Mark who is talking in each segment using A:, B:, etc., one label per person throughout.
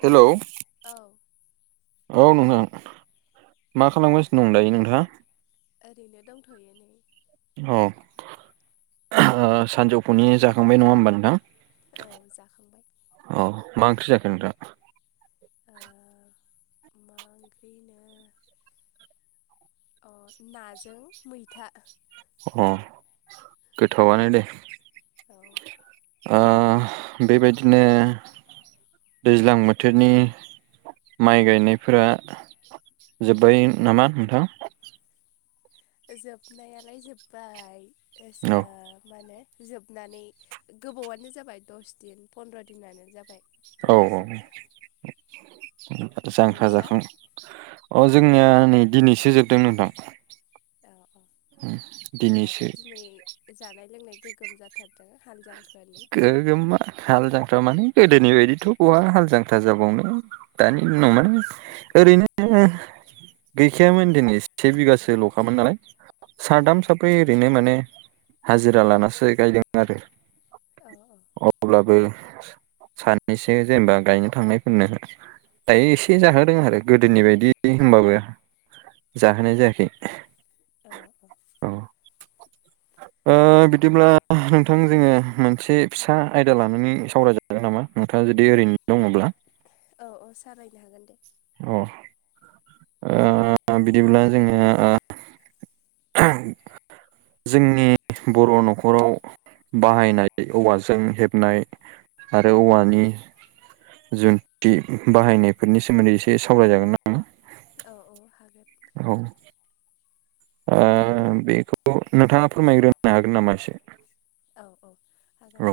A: हेल'
B: hello
A: औ।
B: औ नोंथां मा खालामगासिनो दं दायो नोंथाङा?
A: ओरैनो दंथ'यो नै।
B: औ सानजौफुनि जाखांबाय नङा होमबा नोंथां?
A: औ जाखांबाय।
B: औ मा ओंख्रि जाखो नोंथां?
A: ओ मा ओंख्रि होनो अ नाजों मैथा।
B: अ गोथावानो दे।
A: औ।
B: ओ बेबायदिनो दैज्लां बोथोरनि माय गायनायफोरा जोब्बाय नामा नोंथां?
A: जोबनायालाय जोब्बाय एसो
B: औ
A: मा होनो जोबनानै गोबावानो जाबाय दस दिन पन्द्र' दिनानो जाबाय।
B: औ औ औ
A: दिनैसिम
B: जांख्रा
A: नोंसा
B: जाखां अ जोंनिया नै दिनैसो जोबदों नोंथां।
A: औ औ होनबाथ'
B: दिनैसो
A: दिनै जानाय लोंनाय गोग्गोम जाथारदों हाल जांख्रानि
B: गोग्गोमा हाल जांख्रा माने गोदोनि बायदिथ' बहा हाल जांख्रा जाबावनो। दानि दिनाव माने ओरैनो गैखायामोन दिनै से बिगासो ल'खामोन नालाय
A: औ
B: साथाम साब्रै बेनो माने हाजिरा लानासो गायदों आरो।
A: औ अ।
B: अब्लाबो सानैसो जेनेबा गायनो थांनायफोरनो दायो एसे जाहोदों आरो गोदोनि बायदि होनबाबो जाहोनाय जायाखै।
A: अ अ।
B: औ ओ बिदिब्ला नोंथां जोङो मोनसे फिसा आयदा लानानै सावरायजागोन नामा? मा नोंथाङा जुदि ओरैनो दङब्ला
A: औ औ सावरायनो हागोन दे।
B: अ। ओ बिदिब्ला जोङो ओ जोंनि बर' न'खराव बाहायनाय औवाजों हेबनाय आरो औवानि जों थि बाहायनायफोरनि सोमोन्दै एसे सावरायजागोन नामा
A: औ औ हागोन
B: औ ओ बेफोरखौ नोंथाङा फोरमायग्रोनो हागोन नामा एसे
A: औ औ
B: औ
A: हागोन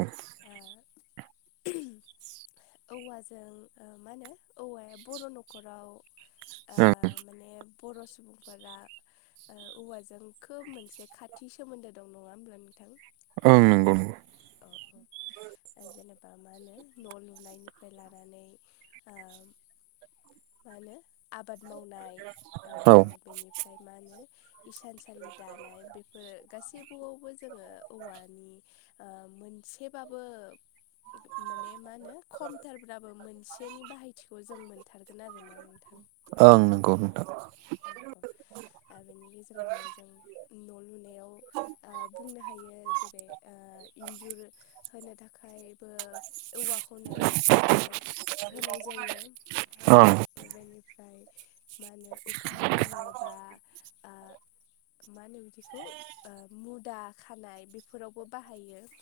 A: ओ औवाजों मा होनो औवाया बर' न'खराव
B: ओं
A: माने बर' सुबुंफोरा ओ औवाजों खोब मोनसे खाथि सोमोन्दो दं नङा होमब्ला नोंथां
B: ओं नंगौ
A: अ औ जेनेबा मा होनो न' लुनायनिफ्राय लानानै मा होनो आबाद मावनाय ओ
B: औ
A: बेनिफ्राय मा होनो इसानसालि दानाय बेफोरो गासैबोआवबो जोङो औवानि ओ मोनसेबाबो माने मा होनो खमथारबाबो मोनसे मोनसेनि बाहायथिखौ जों मोनथारगोन आरोना नोंथां
B: ओं नंगौ नोंथां
A: औ औ आरो बिनि गेजेरावनो जों न' लुनायाव बुंनो हायो जेरै इन्जुर होनो थाखायबो औवाखौनो होनाय जायो
B: ओं
A: बेनिफ्राय मा होनो उखुम खानो बा ओ मा होनो बिदिखौ मुदा खानाय बेफोरावबो बाहायो [unintelligible] [inaudible]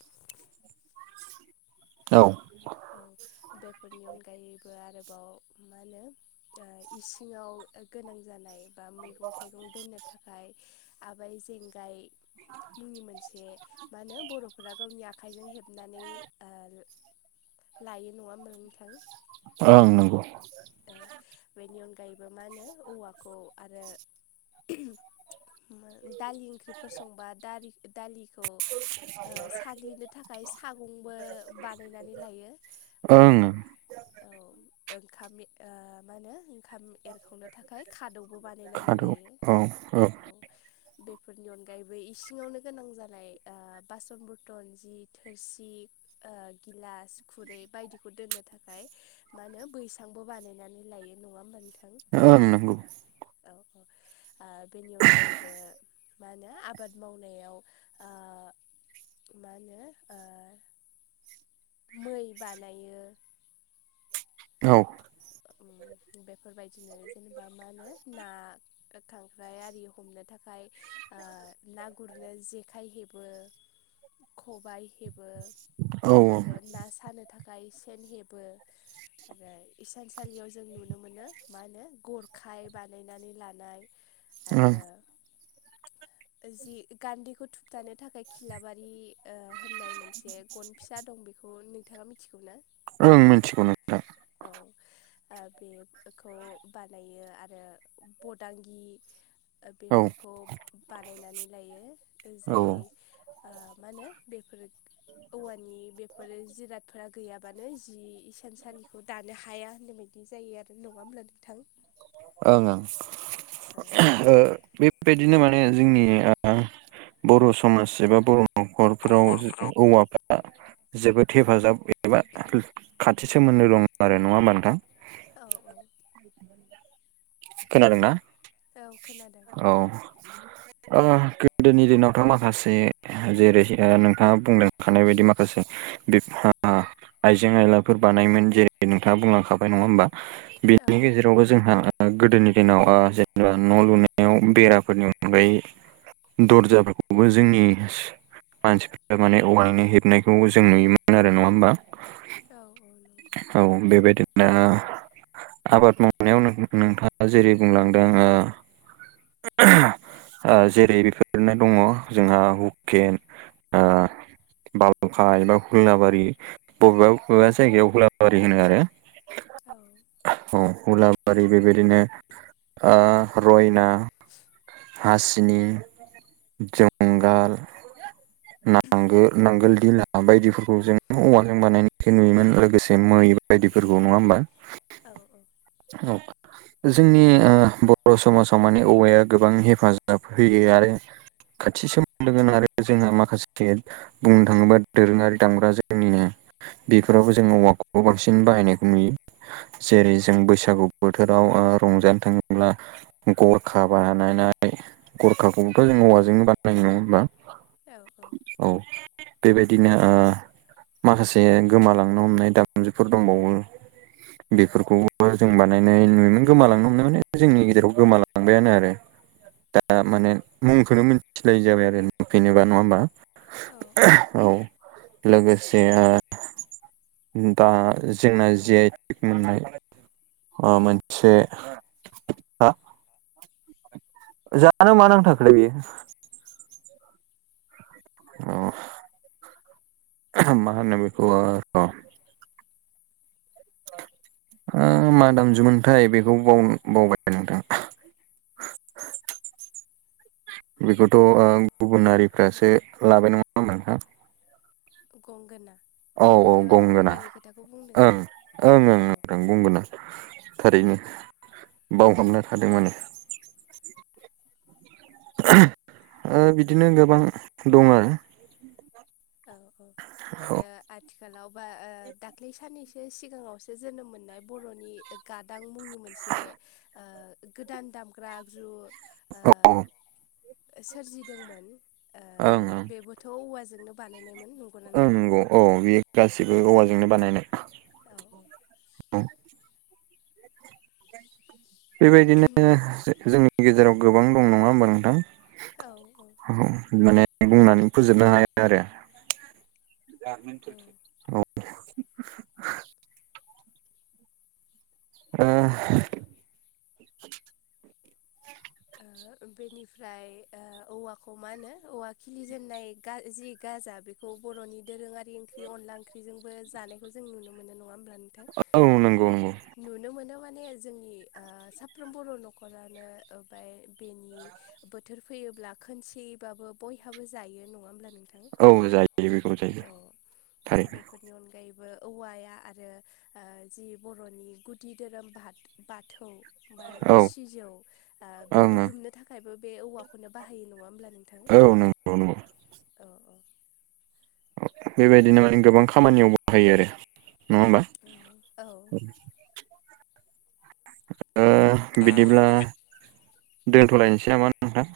B: औ
A: औ बेफोरनि अनगायैबो आरोबाव मा होनो ओ इसिङाव गोनां जानाय बा मैगं थाइगं दोननो थाखाय आबाइ जेंगाय मुंनि मोनसे मा होनो बर'फोरा गावनि आखाइजों हेबनानै ओ लायो नङा होमब्ला नोंथां
B: ओं नंगौ
A: औ बेनि अनगायैबो मा होनो औवाखौ आरो दालि ओंख्रिफोर संबा दारि दालि खौ साग्लिनो थाखाय सागंबो बानायनानै लायो आरो
B: ओं
A: औ ओंखाम मा होनो ओंखाम एरखावनो थाखाय खादौबो बानायनानै
B: खादौ
A: लायो
B: औ
A: औ बेफोरनि अनगायैबो इसिङावनो गोनां जानाय ओ बासन बरतन जि थोरसि ओ गिलास खुरै बायदिखौ दोन्नो थाखाय मा होनो बैसां बो बानायनानै लायो नङा होमबा नोंथां
B: ओं नंगौ
A: औ बेनि अनगायैबो मा होनो आबाद मावनायाव ओ मा होनो ओ मै बानायो
B: औ
A: ओम बेफोरबायदिनो जेनेबा मा होनो ना खांख्राइ आरि हमनो थाखाय ओ ना गुरनो जेखाइ हेबो खबाय हेबो
B: औ
A: आरो ना सानो थाखाय सेन हेबो आरो इसानसालियाव जों नुनो मोनो मा होनो गरखाय बानायनानै लानाय
B: ओं
A: आरो जि गान्दिखौ थुबथानो थाखाय खिलाबारि ओ होननाय मोनसे गन फिसा दं बेखौ नोंथाङा मिथिगौ ना?
B: ओं मोनथिगौ नोंथां
A: औ ओ बेखौ बानायो आरो बदांगि ओ
B: औ
A: बेफोरखौ बानायनानै लायो ओ जाय
B: ओं ओं
A: ओ मा होनो बेफोर औवानि बेफोर जिरादफोरा गैयाबानो जि इसान सालिखौ दानो हाया होननाय बायदि जायो आरो नङा होमब्ला नोंथां
B: ओं ओं ओ
A: औ
B: बे बेबायदिनो माने जोंनि ओ बर' समाज एबा बर' न'खरफोराव औवाफ्रा जोबोद हेफाजाब एबा खाथि सोमोन्दो दङ आरो नङा होमबा नोंथां
A: औ औ
B: खोनादों ना
A: औ खोना
B: औ ओ गोदोनि दिनावथ' माखासे जेरै ओ नोंथाङा बुंलांखानायबायदि माखासे [unintelligible] आइजें आयलाफोर बानायोमोन जेरै नोंथाङा बुंलांखाबाय नङा होमबा
A: औ
B: बेनि गेजेरावबो जोंहा गोदोनि दिनाव ओ जेनेबा न' लुनायाव बेराफोरनि अनगायै दर्जाफोरखौबो जोंनि मानसिफोरा माने औवानि हेबनायखौ जों नुयोमोन आरो नङा होमबा
A: औ औ नंगौ
B: औ बेबायदिनो आबाद मावनायाव नों-नोंथाङा जेरै बुंलांदों ओ ओ जेरै- बेफोरनो दङ जोंहा हुकेन ओ बावखा एबा हुलाबारि बबेबा बबेबा जायगायाव हुलाबारि होनो आरो
A: औ
B: औ हुलाबारि बेबायदिनो ओ रयना हासिनि जंगाल नांगोल नांगोल धिला बायदिफोरखौ जों औवाजों बानायनाय [unintelligible] नुयोमोन लोगोसे मै बायदिफोरखौ नङा होनबा
A: औ
B: औ जोंनि ओ बर' समाजाव माने औवाया गोबां हेफाजाब होयो आरो खाथि सोमोन्दो गोनां आरो जोंहा माखासे बुंनो थाङोबा दोरोङारि दामग्रा जोंनिनो बेफोरावबो जोङो औवाफोरखौ बांसिन बाहायनायखौ नुयो
A: औ
B: जेरै- जों बैसागु बोथोराव ओ रंजानो थाङोब्ला गरखाब बानायनाय गरखाखौबोथ' जों औवाजोंनो बानायो नङा होमबा
A: औ औ
B: औ बेबायदिनो ओ माखासे गोमालांनो हमनाय दामजुफोर दंबावो बेफोरखौबो जों बानायनाय नुयोमोन गोमालांनो हमनाय माने जोंनि गेजेराव गोमालांबायानो आरो दा माने मुंखौनो मिथिलायै जाबाय आरो नुफिनोबा नङा होमबा
A: औ
B: औ लोगोसे ओ दा जोंना जि आइ टेग मोननाय ओ मोनसे हा जानो मा नांथाखोथाय बियो अ माहोनो बेखौ ओ ओ मा दामजुमोनथाय बेखौ बाव बावबाय आं नोंथां [unintelligible] बेखौथ' ओम
A: औ
B: गुबुन हारिफ्रासो लाबाय नङा होमबा नोंथां
A: गंगोना
B: औ औ
A: नोंथाङा
B: गंगोना
A: गंगोनानि खोथाखौ बुंदों ना
B: ओं ओं ओं गंगोना थारैनो
A: औ
B: बावहाबना थादों माने ओ बिदिनो गोबां दं आरो
A: औ औ आरो आथिखालाव बा ओ दाख्लै साननैसो सिगाङावसो जोनोम मोननाय बर'नि गादां मुंनि मोनसे ओ गोदान दामग्रा आगजु ओह सोरजिदोंमोन ओ
B: औ
A: बेबोथ' औवाजोंनो बानायनायमोन नंगौ
B: ओं नंगौ औ बे गासिबो औवाजोंनो बानायनाय
A: औ औ
B: औ बेबायदिनो जोंनि गेजेराव गोबां दं नङा होमबा नोंथां
A: औ औ
B: औ माने बुंनानै फोजोबनो हाया आरो
A: औ औ
B: औ ओ ओह
A: ओ बेनिफ्राय ओ औवाखौ मा होनो औवा खिलिजेननाय गा जि गाजा बे औवाखौ बर'नि दोरोङारि ओंख्रि अनला ओंख्रिजोंबो जानायखौ जों नुनो मोनो नङा होमब्ला नोंथां
B: औ नंगौ नंगौ
A: नुनो मोनो माने जोंनि ओ साफ्रोम बर' न'खरानो ओमफ्राय बेनि बोथोर फैयोब्ला खोनसेयै बाबो बयहाबो जायो नङा होमब्ला नोंथां
B: औ जायो बेखौबो जायो
A: औ
B: थारैनो
A: बेफोरनि अनगायैबो औवाया आरो ओ जि बर'नि गुदि धोरोम बाद बाथौ बा
B: औ ओं
A: सिजौ
B: ओं
A: बेखौ दुमनो थाखायबो बे औवाखौनो बाहायो नङा होमब्ला नोंथां
B: औ नंगौ नंगौ
A: औ औ
B: बेबायदिनो माने गोबां खामानियाव बाहायो आरो नङा होमबा
A: औ औ
B: ओ बिदिब्ला दोनथ'लायनोसै नामा नोंथां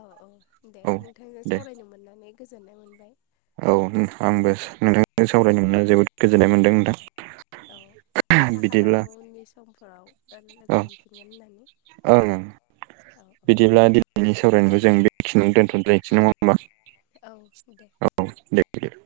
A: औ औ दे
B: औ
A: नोंथांजों
B: दे
A: सावरायनो मोननानै गोजोननाय मोनबाय
B: औ नोंथां आंबो नोंथांजों सावरायनो मोन्ना जोबोद गोजोननाय मोन्दों नोंथां
A: औ आसा
B: बिदिब्ला
A: खालामो उननि समफोराव लोगो
B: औ
A: मोनफिनगोन होननानै
B: ओं।
A: औ।
B: बिदिब्ला दिनैनि सावरायनायखौ जों बेखिनिनो दोनथ' लायसै नङा होमबा
A: औ औ दे
B: औ। औ दे [unintelligible]